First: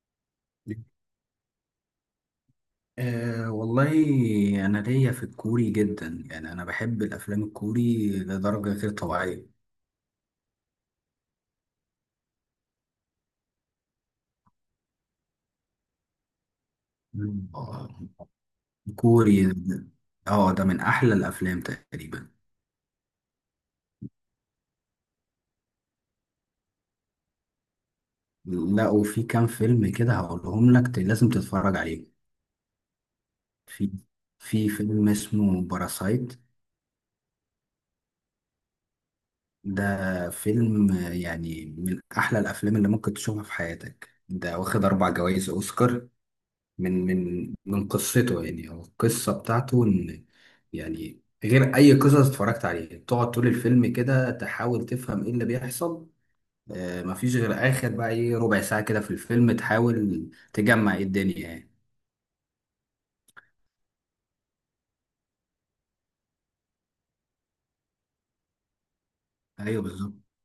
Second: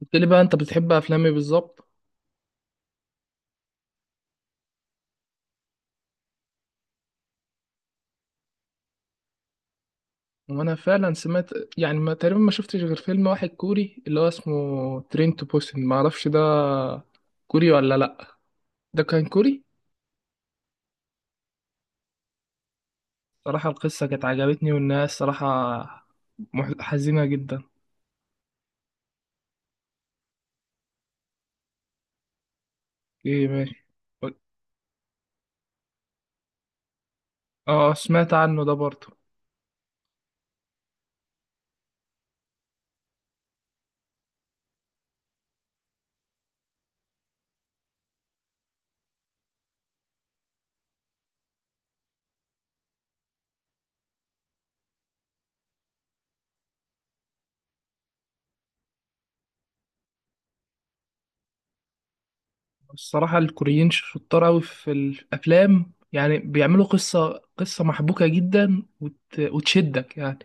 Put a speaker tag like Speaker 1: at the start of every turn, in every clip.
Speaker 1: قلت لي بقى انت بتحب افلامي بالظبط.
Speaker 2: أه والله. أنا ليا في الكوري جدا، يعني أنا بحب الأفلام الكوري لدرجة غير طبيعية.
Speaker 1: وانا فعلا سمعت، يعني ما تقريبا ما شفتش غير فيلم واحد كوري اللي هو اسمه ترين تو بوسن، ما اعرفش ده
Speaker 2: مم.
Speaker 1: كوري ولا لا. ده كان
Speaker 2: كوري.
Speaker 1: كوري.
Speaker 2: اه ده من أحلى الأفلام تقريبا.
Speaker 1: صراحة القصة كانت عجبتني، والناس صراحة حزينة جدا.
Speaker 2: لا وفي كام فيلم كده هقولهم لك، لازم تتفرج عليه.
Speaker 1: ايه ماشي.
Speaker 2: في في فيلم اسمه باراسايت.
Speaker 1: اه سمعت عنه ده برضه.
Speaker 2: ده فيلم يعني من أحلى الأفلام اللي ممكن تشوفها في حياتك. ده واخد 4 جوائز أوسكار من قصته. يعني هو القصة بتاعته إن، يعني غير أي قصص اتفرجت عليها، تقعد طول الفيلم كده تحاول تفهم إيه اللي بيحصل. آه، مفيش غير آخر بقى إيه ربع ساعة كده في الفيلم تحاول تجمع إيه الدنيا يعني.
Speaker 1: الصراحة الكوريين شطار أوي في الأفلام، يعني بيعملوا قصة محبوكة جدا
Speaker 2: أيوه بالظبط.
Speaker 1: وتشدك يعني.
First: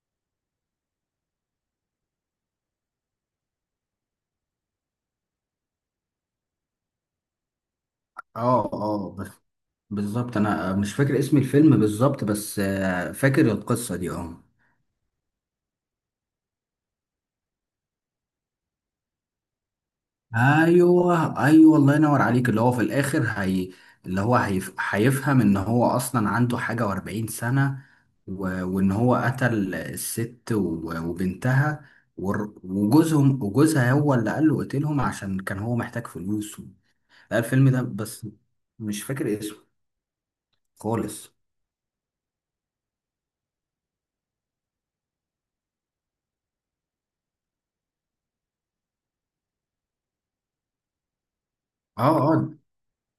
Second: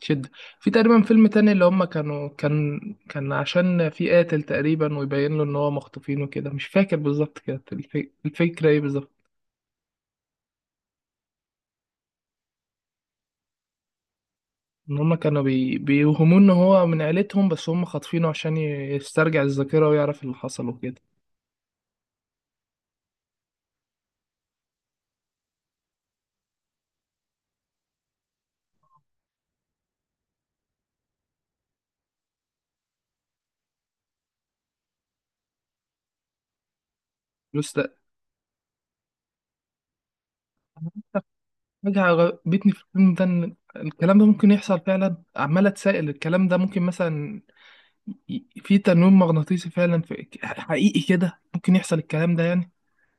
Speaker 1: تشدك. في تقريبا فيلم تاني اللي هما كان، كان عشان في قاتل تقريبا ويبين له إن هو مخطوفين وكده، مش فاكر بالظبط كده الفكرة إيه بالظبط.
Speaker 2: بس بالظبط أنا مش فاكر اسم الفيلم بالظبط، بس آه فاكر القصة دي. آه،
Speaker 1: إن هما كانوا بيوهموه إن هو من عيلتهم، بس هما خاطفينه عشان يسترجع الذاكرة ويعرف اللي حصل وكده.
Speaker 2: ايوه ايوه الله ينور عليك. اللي هو في الاخر هي، اللي هو هيفهم ان هو اصلا عنده حاجه و40 سنه، وان هو قتل الست وبنتها وجوزهم وجوزها، هو اللي قال له قتلهم عشان كان هو محتاج فلوس و... لا الفيلم
Speaker 1: بس
Speaker 2: ده
Speaker 1: ده
Speaker 2: بس مش فاكر اسمه خالص.
Speaker 1: حاجة عجبتني في الفيلم ده، إن الكلام ده ممكن يحصل فعلا. عمال أتسائل الكلام ده ممكن مثلا، في تنويم مغناطيسي فعلا، في حقيقي كده ممكن يحصل
Speaker 2: اه
Speaker 1: الكلام ده
Speaker 2: اه
Speaker 1: يعني؟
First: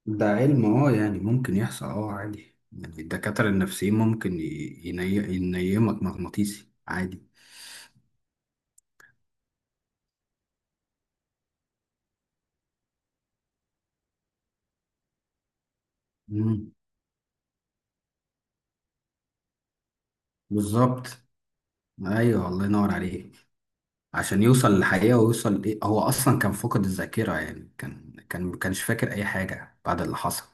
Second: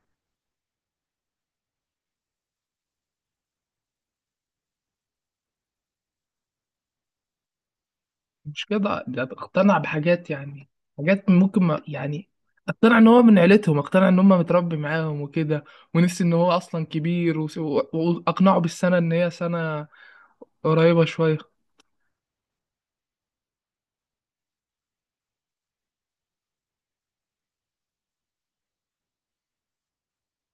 Speaker 2: ده علم، اه يعني ممكن يحصل، اه عادي. يعني الدكاتره النفسيين ممكن ينيمك مغناطيسي عادي.
Speaker 1: مش كده، ده اقتنع بحاجات يعني، حاجات ممكن، ما يعني اقتنع إن هو من عيلتهم، اقتنع إن هم متربي معاهم وكده، ونسي إن هو
Speaker 2: مم.
Speaker 1: أصلا كبير وأقنعه بالسنة إن هي سنة قريبة
Speaker 2: بالظبط.
Speaker 1: شوية.
Speaker 2: ايوه الله ينور عليك، عشان يوصل للحقيقه ويوصل ايه. هو اصلا كان فاقد الذاكره، يعني كان ما كانش فاكر اي حاجه بعد اللي حصل.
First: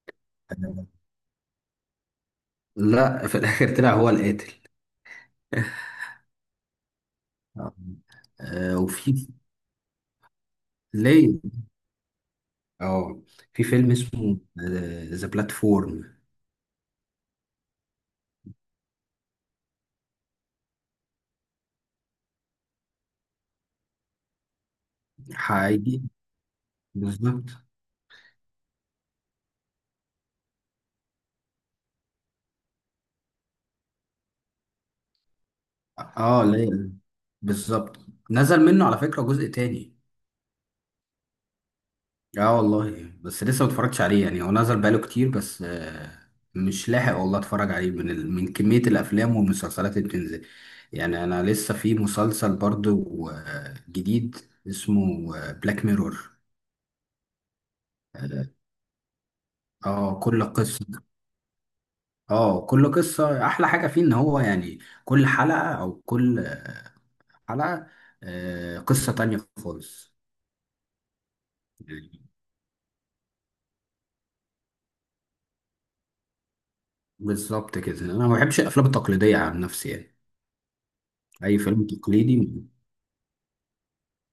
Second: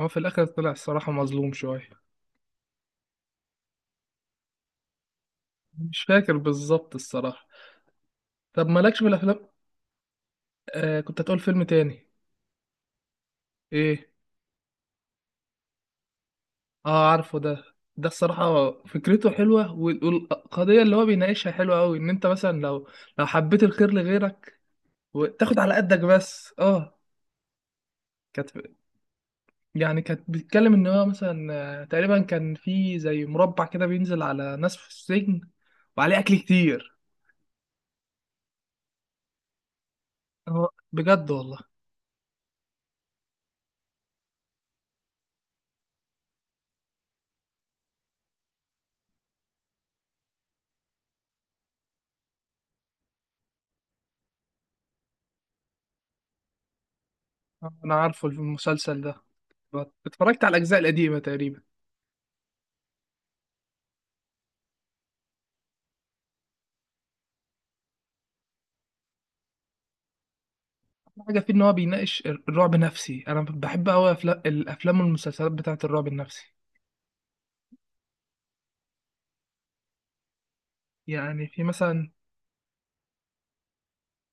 Speaker 1: هو في الآخر طلع الصراحة مظلوم شوية.
Speaker 2: لا في الاخر طلع هو القاتل.
Speaker 1: مش فاكر بالظبط الصراحة.
Speaker 2: آه.
Speaker 1: طب مالكش في
Speaker 2: وفي
Speaker 1: الأفلام؟ آه كنت هتقول
Speaker 2: ليه.
Speaker 1: فيلم تاني.
Speaker 2: اه في فيلم
Speaker 1: ايه.
Speaker 2: اسمه ذا بلاتفورم.
Speaker 1: اه عارفه ده. ده الصراحة فكرته حلوة والقضية اللي هو بيناقشها حلوة أوي، إن أنت مثلا لو، لو حبيت الخير لغيرك وتاخد على قدك
Speaker 2: هيجي
Speaker 1: بس اه.
Speaker 2: بالظبط.
Speaker 1: كانت، يعني كانت بتتكلم إن هو مثلا، آه، تقريبا كان في زي مربع كده بينزل على ناس في السجن وعليه أكل
Speaker 2: اه ليه.
Speaker 1: كتير.
Speaker 2: بالظبط، نزل منه على فكره جزء تاني.
Speaker 1: اه بجد والله.
Speaker 2: اه والله بس لسه ما اتفرجتش عليه، يعني هو نزل بقاله كتير بس مش لاحق والله اتفرج عليه من من كمية الافلام والمسلسلات اللي بتنزل. يعني انا لسه في مسلسل برضو جديد اسمه بلاك ميرور.
Speaker 1: آه، أنا عارفه
Speaker 2: اه،
Speaker 1: المسلسل ده. اتفرجت
Speaker 2: كل
Speaker 1: على الأجزاء
Speaker 2: قصة.
Speaker 1: القديمة تقريبا.
Speaker 2: اه كل قصة احلى حاجة فيه ان هو يعني كل حلقة او كل حلقة، قصة تانية خالص
Speaker 1: حاجة فيه إن هو
Speaker 2: يعني.
Speaker 1: بيناقش الرعب النفسي. أنا بحب أوي الأفلام والمسلسلات بتاعة الرعب النفسي.
Speaker 2: بالظبط كده، انا ما بحبش الافلام التقليدية عن نفسي يعني،
Speaker 1: يعني
Speaker 2: اي
Speaker 1: في
Speaker 2: فيلم
Speaker 1: مثلا،
Speaker 2: تقليدي.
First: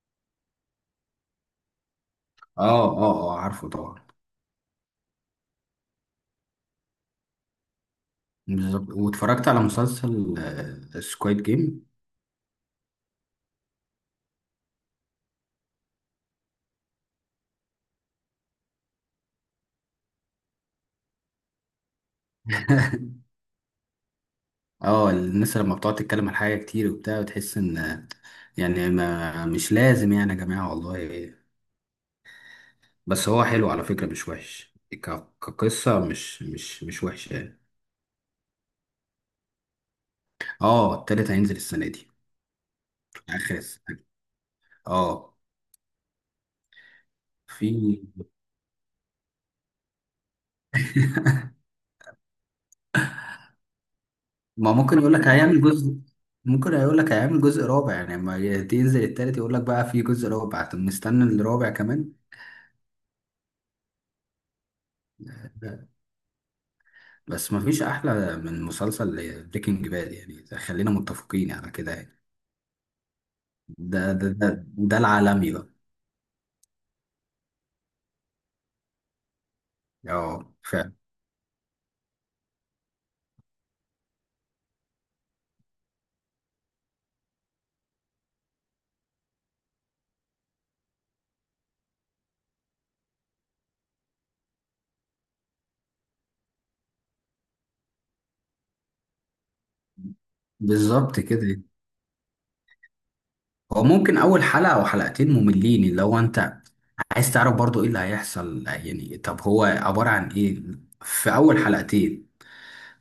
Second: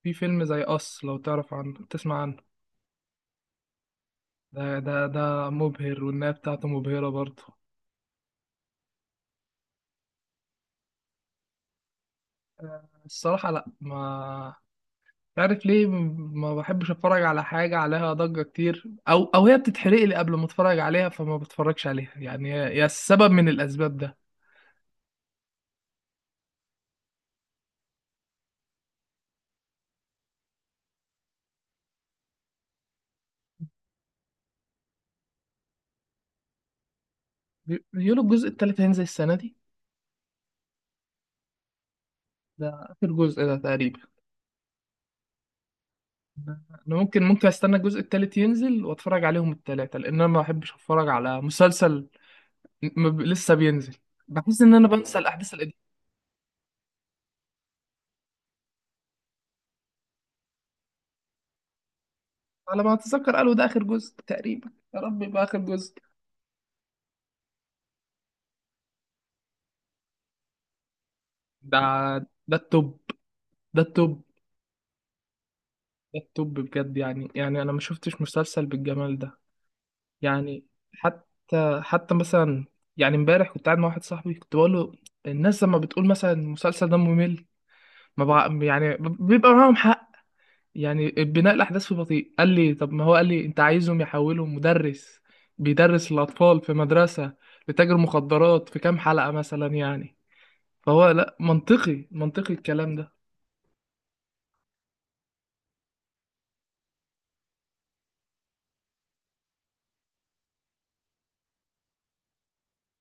Speaker 1: في فيلم زي أص، لو تعرف عنه، تسمع عنه.
Speaker 2: اه اه اه عارفه طبعا.
Speaker 1: ده مبهر والنهاية بتاعته مبهرة برضه.
Speaker 2: بالظبط. واتفرجت على مسلسل سكويد جيم.
Speaker 1: الصراحة لأ، ما تعرف ليه ما بحبش أتفرج على حاجة عليها ضجة كتير، أو أو هي بتتحرق لي قبل ما أتفرج عليها، فما بتفرجش عليها يعني، هي هي السبب من الأسباب ده.
Speaker 2: اه الناس لما بتقعد تتكلم عن حاجة كتير وبتاع، بتحس ان يعني ما مش لازم يعني يا جماعة والله. بس هو حلو على فكرة، مش وحش كقصة، مش وحشة يعني.
Speaker 1: بيقولوا الجزء التالت هينزل السنة دي.
Speaker 2: اه التالت هينزل السنة دي،
Speaker 1: ده آخر جزء ده
Speaker 2: آخر السنة.
Speaker 1: تقريبا.
Speaker 2: اه
Speaker 1: انا ممكن استنى الجزء
Speaker 2: في.
Speaker 1: التالت ينزل واتفرج عليهم التلاتة، لان انا ما بحبش اتفرج على مسلسل لسه بينزل، بحس
Speaker 2: ما
Speaker 1: ان انا
Speaker 2: ممكن يقول
Speaker 1: بنسى
Speaker 2: لك
Speaker 1: الاحداث
Speaker 2: هيعمل
Speaker 1: القديمة.
Speaker 2: جزء، ممكن يقول لك هيعمل جزء رابع. يعني لما تنزل التالت يقول لك بقى في جزء رابع، طب مستني الرابع كمان.
Speaker 1: على ما اتذكر قالوا ده اخر جزء تقريبا، يا رب يبقى اخر جزء.
Speaker 2: بس مفيش احلى من مسلسل بريكنج باد يعني، خلينا متفقين على
Speaker 1: ده
Speaker 2: كده يعني.
Speaker 1: ده التوب. ده
Speaker 2: ده
Speaker 1: التوب.
Speaker 2: ده ده ده العالمي بقى.
Speaker 1: ده التوب بجد يعني، يعني انا ما شفتش مسلسل بالجمال ده.
Speaker 2: اه
Speaker 1: يعني
Speaker 2: فعلا.
Speaker 1: حتى مثلا، يعني امبارح كنت قاعد مع واحد صاحبي كنت بقول له، الناس لما بتقول مثلا المسلسل ده ممل، ما بقى يعني بيبقى معاهم حق. يعني بناء الاحداث في بطيء. قال لي طب ما هو قال لي انت عايزهم يحولوا مدرس بيدرس الاطفال في مدرسه لتاجر مخدرات في كام حلقه مثلا يعني. فهو
Speaker 2: بالظبط
Speaker 1: لا،
Speaker 2: كده يعني.
Speaker 1: منطقي منطقي الكلام ده.
Speaker 2: هو ممكن اول حلقه او حلقتين مملين، اللي هو انت عايز تعرف برضو ايه اللي هيحصل يعني، طب هو عباره عن ايه في اول حلقتين.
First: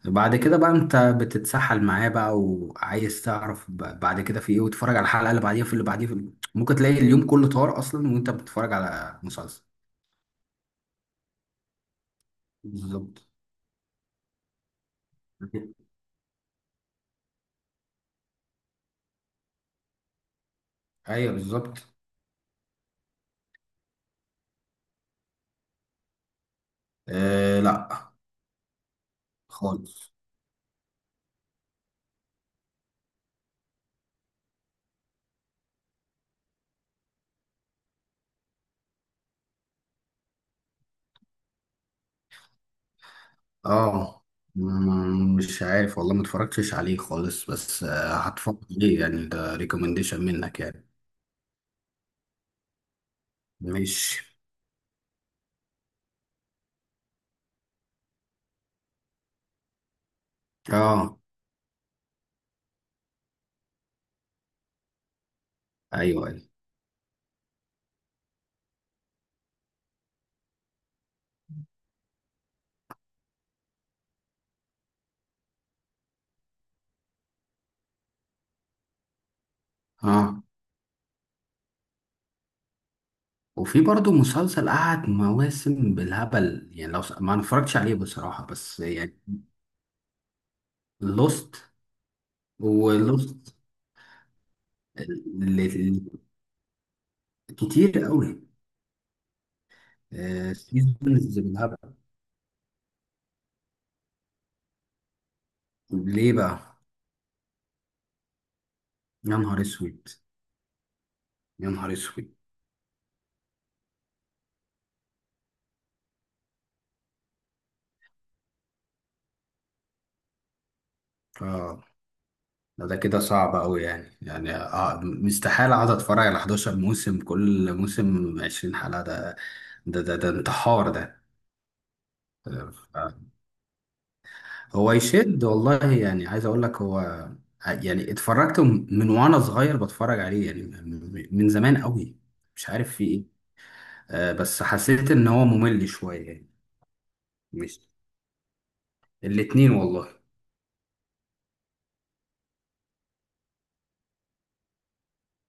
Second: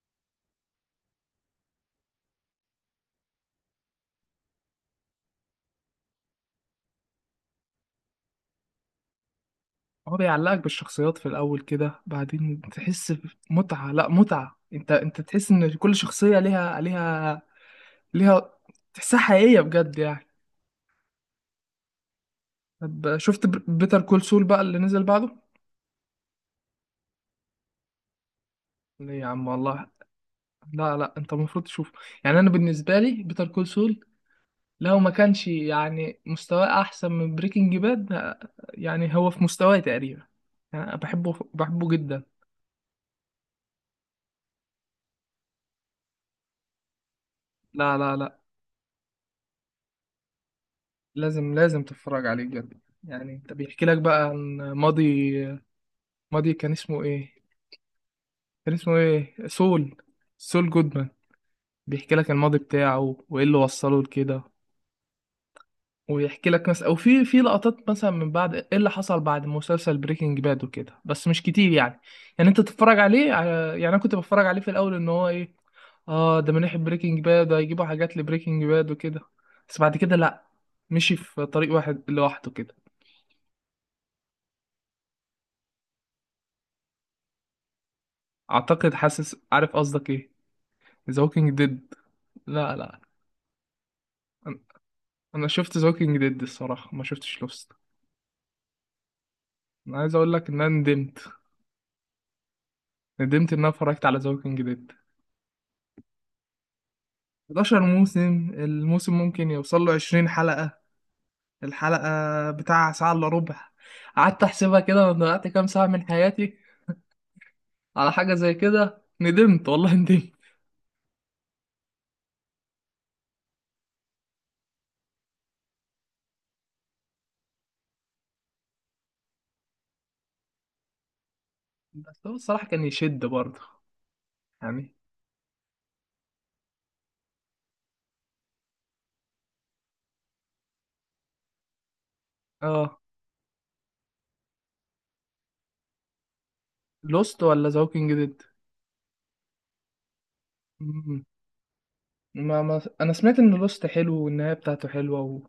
Speaker 2: بعد كده بقى انت بتتسحل معاه بقى وعايز تعرف بعد كده في ايه، وتتفرج على الحلقه اللي بعديها، في اللي بعديها، ممكن تلاقي اليوم كله طار اصلا وانت بتتفرج على مسلسل.
Speaker 1: هو بيعلقك بالشخصيات في الاول كده، بعدين تحس
Speaker 2: بالظبط.
Speaker 1: بمتعه، لا متعه، انت تحس ان كل شخصيه ليها، ليها، ليها، تحسها حقيقيه بجد يعني.
Speaker 2: ايوه بالظبط.
Speaker 1: طب شفت بيتر كول سول بقى اللي نزل بعده؟
Speaker 2: آه لا
Speaker 1: ليه يا عم والله.
Speaker 2: خالص.
Speaker 1: لا انت المفروض تشوفه. يعني انا بالنسبه لي بيتر كول، لو ما كانش يعني مستواه احسن من بريكنج باد، يعني هو في مستواه تقريبا. يعني انا بحبه جدا.
Speaker 2: اه مم، مش عارف والله ما اتفرجتش عليه خالص، بس
Speaker 1: لا لا لا
Speaker 2: هتفرج عليه يعني، ده ريكومنديشن منك يعني.
Speaker 1: لازم تتفرج عليه بجد يعني. انت بيحكي لك
Speaker 2: ماشي.
Speaker 1: بقى عن ماضي، ماضي كان اسمه ايه، كان اسمه ايه سول، سول جودمان.
Speaker 2: اه
Speaker 1: بيحكي لك الماضي بتاعه وايه اللي وصله لكده.
Speaker 2: ايوه ايوه.
Speaker 1: ويحكي لك مثلا، او في لقطات مثلا من بعد ايه اللي حصل بعد مسلسل بريكنج باد وكده، بس مش كتير يعني. يعني انت تتفرج عليه. يعني انا كنت بتفرج عليه في الاول ان هو ايه، اه ده من ناحية بريكنج باد، هيجيبوا حاجات لبريكنج باد وكده، بس بعد كده
Speaker 2: اه
Speaker 1: لا، مشي في طريق واحد لوحده كده.
Speaker 2: وفي برضه مسلسل قعد مواسم بالهبل يعني، ما أنا اتفرجتش عليه بصراحة بس
Speaker 1: اعتقد
Speaker 2: يعني.
Speaker 1: حاسس، عارف قصدك ايه، ذا ووكينج
Speaker 2: لوست.
Speaker 1: ديد. لا لا
Speaker 2: ولوست
Speaker 1: انا، أنا
Speaker 2: ال-
Speaker 1: شفت ذا
Speaker 2: ال-
Speaker 1: ووكينج ديد، الصراحة ما شفتش لوست.
Speaker 2: كتير قوي.
Speaker 1: انا عايز اقول لك
Speaker 2: آه،
Speaker 1: ان انا ندمت،
Speaker 2: سيزونز بالهبل.
Speaker 1: ندمت ان انا اتفرجت على ذا ووكينج ديد.
Speaker 2: ليه بقى.
Speaker 1: 11 موسم، الموسم
Speaker 2: يا
Speaker 1: ممكن
Speaker 2: نهار
Speaker 1: يوصل له
Speaker 2: اسود،
Speaker 1: 20 حلقة،
Speaker 2: يا نهار اسود.
Speaker 1: الحلقة بتاع ساعة الا ربع. قعدت احسبها كده، انا ضيعت كام ساعة من حياتي على حاجة زي كده. ندمت والله ندمت.
Speaker 2: اه لا ده كده صعب أوي يعني، يعني آه مستحيل أقعد أتفرج على 11 موسم، كل موسم 20 حلقة. ده ده انتحار ده.
Speaker 1: بس هو الصراحة كان
Speaker 2: آه،
Speaker 1: يشد برضه
Speaker 2: هو
Speaker 1: يعني.
Speaker 2: يشد والله. يعني عايز أقول لك هو يعني اتفرجت من وأنا صغير بتفرج عليه، يعني من زمان أوي. مش عارف
Speaker 1: اه.
Speaker 2: في إيه. بس حسيت إن هو ممل شوية يعني.
Speaker 1: لوست ولا ذا
Speaker 2: مش،
Speaker 1: ووكينج ديد؟
Speaker 2: الاتنين والله.
Speaker 1: مم. ما ما انا سمعت ان لوست حلو والنهاية بتاعته حلوة و...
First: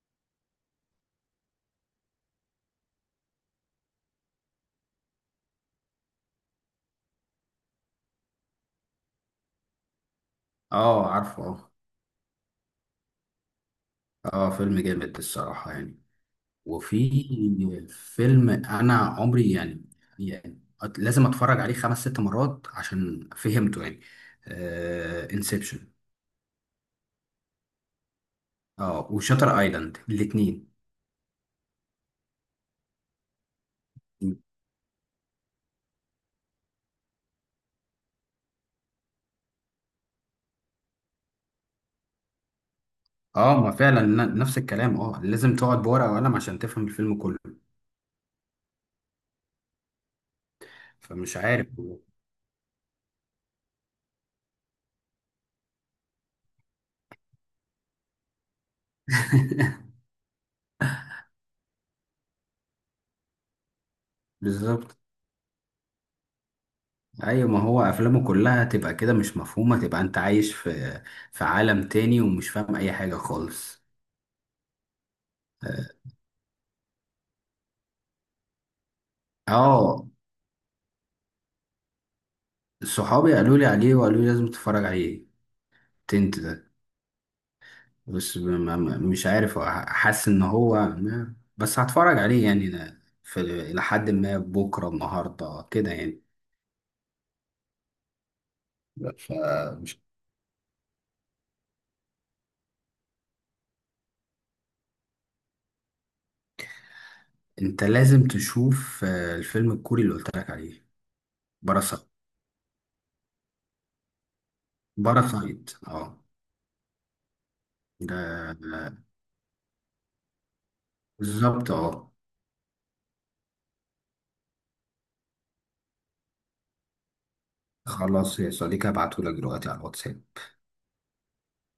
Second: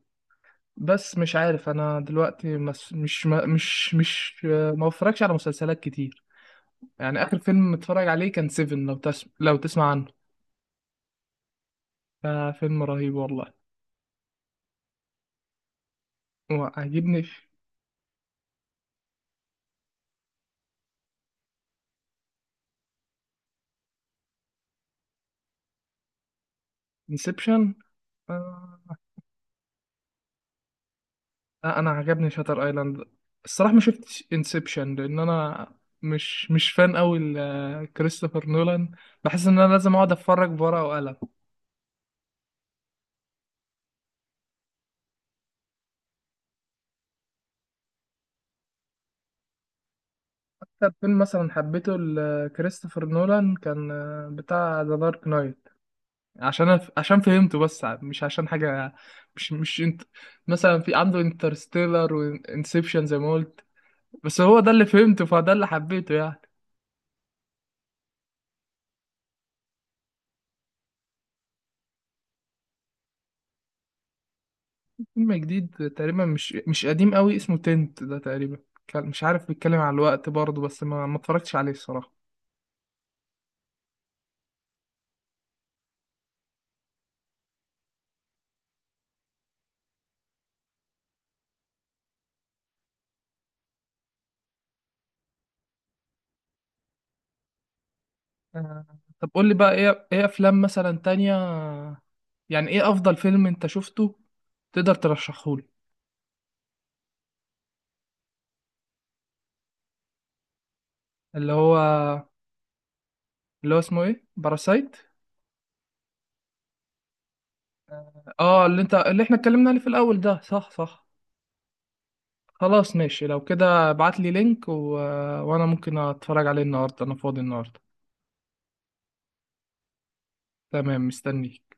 Speaker 1: بس مش عارف انا دلوقتي مس... مش ما... مش مش آه، ما بفرجش على مسلسلات كتير يعني. اخر فيلم متفرج عليه كان سيفن، لو تسمع عنه.
Speaker 2: اه عارفه اه.
Speaker 1: آه فيلم رهيب والله.
Speaker 2: اه فيلم جامد الصراحة يعني. وفي
Speaker 1: وعجبني
Speaker 2: فيلم انا عمري يعني، يعني لازم اتفرج عليه 5 6 مرات عشان فهمته يعني، انسبشن.
Speaker 1: انسبشن.
Speaker 2: اه وشاتر ايلاند الاثنين.
Speaker 1: لا انا عجبني شاتر ايلاند. الصراحه ما شفتش انسبشن، لان انا مش فان قوي لكريستوفر نولان، بحس ان انا لازم اقعد اتفرج بورقه وقلم.
Speaker 2: اه ما فعلا نفس الكلام. اه لازم تقعد بورقة وقلم عشان تفهم الفيلم كله،
Speaker 1: اكتر فيلم
Speaker 2: فمش
Speaker 1: مثلا
Speaker 2: عارف.
Speaker 1: حبيته لكريستوفر نولان كان آه، بتاع ذا دارك نايت، عشان فهمته بس، مش عشان حاجه. مش انت، مثلا في عنده انترستيلر وانسبشن زي ما قلت، بس هو ده اللي
Speaker 2: بالظبط.
Speaker 1: فهمته فده اللي حبيته يعني.
Speaker 2: ايوه ما هو افلامه كلها تبقى كده مش مفهومة، تبقى انت عايش في في عالم تاني ومش فاهم اي حاجة خالص.
Speaker 1: فيلم
Speaker 2: اه.
Speaker 1: جديد تقريبا، مش قديم قوي، اسمه تنت ده تقريبا. مش عارف، بيتكلم على
Speaker 2: آه،
Speaker 1: الوقت برضه، بس ما اتفرجتش عليه الصراحة.
Speaker 2: صحابي قالوا لي عليه وقالوا لي لازم تتفرج عليه، تنت ده. بس مش عارف، حاسس ان هو بس هتفرج عليه. يعني أنا في الى حد ما بكره النهارده كده يعني.
Speaker 1: آه،
Speaker 2: لا،
Speaker 1: طب قول لي بقى
Speaker 2: فمش.
Speaker 1: ايه، ايه افلام مثلا تانية، يعني ايه افضل فيلم انت شفته تقدر ترشحه لي.
Speaker 2: انت لازم تشوف الفيلم الكوري اللي قلت لك عليه،
Speaker 1: اللي هو.
Speaker 2: باراسايت.
Speaker 1: اللي هو اسمه ايه، باراسايت؟
Speaker 2: اه ده.
Speaker 1: اه
Speaker 2: ده
Speaker 1: اللي انت، اللي احنا اتكلمنا عليه في الاول ده، صح صح.
Speaker 2: بالظبط اه.
Speaker 1: خلاص ماشي لو كده، ابعت لي لينك و... وانا ممكن اتفرج عليه النهارده، انا فاضي النهارده.
Speaker 2: خلاص يا صديقي، هبعتهولك دلوقتي على الواتساب.
Speaker 1: تمام مستنيك.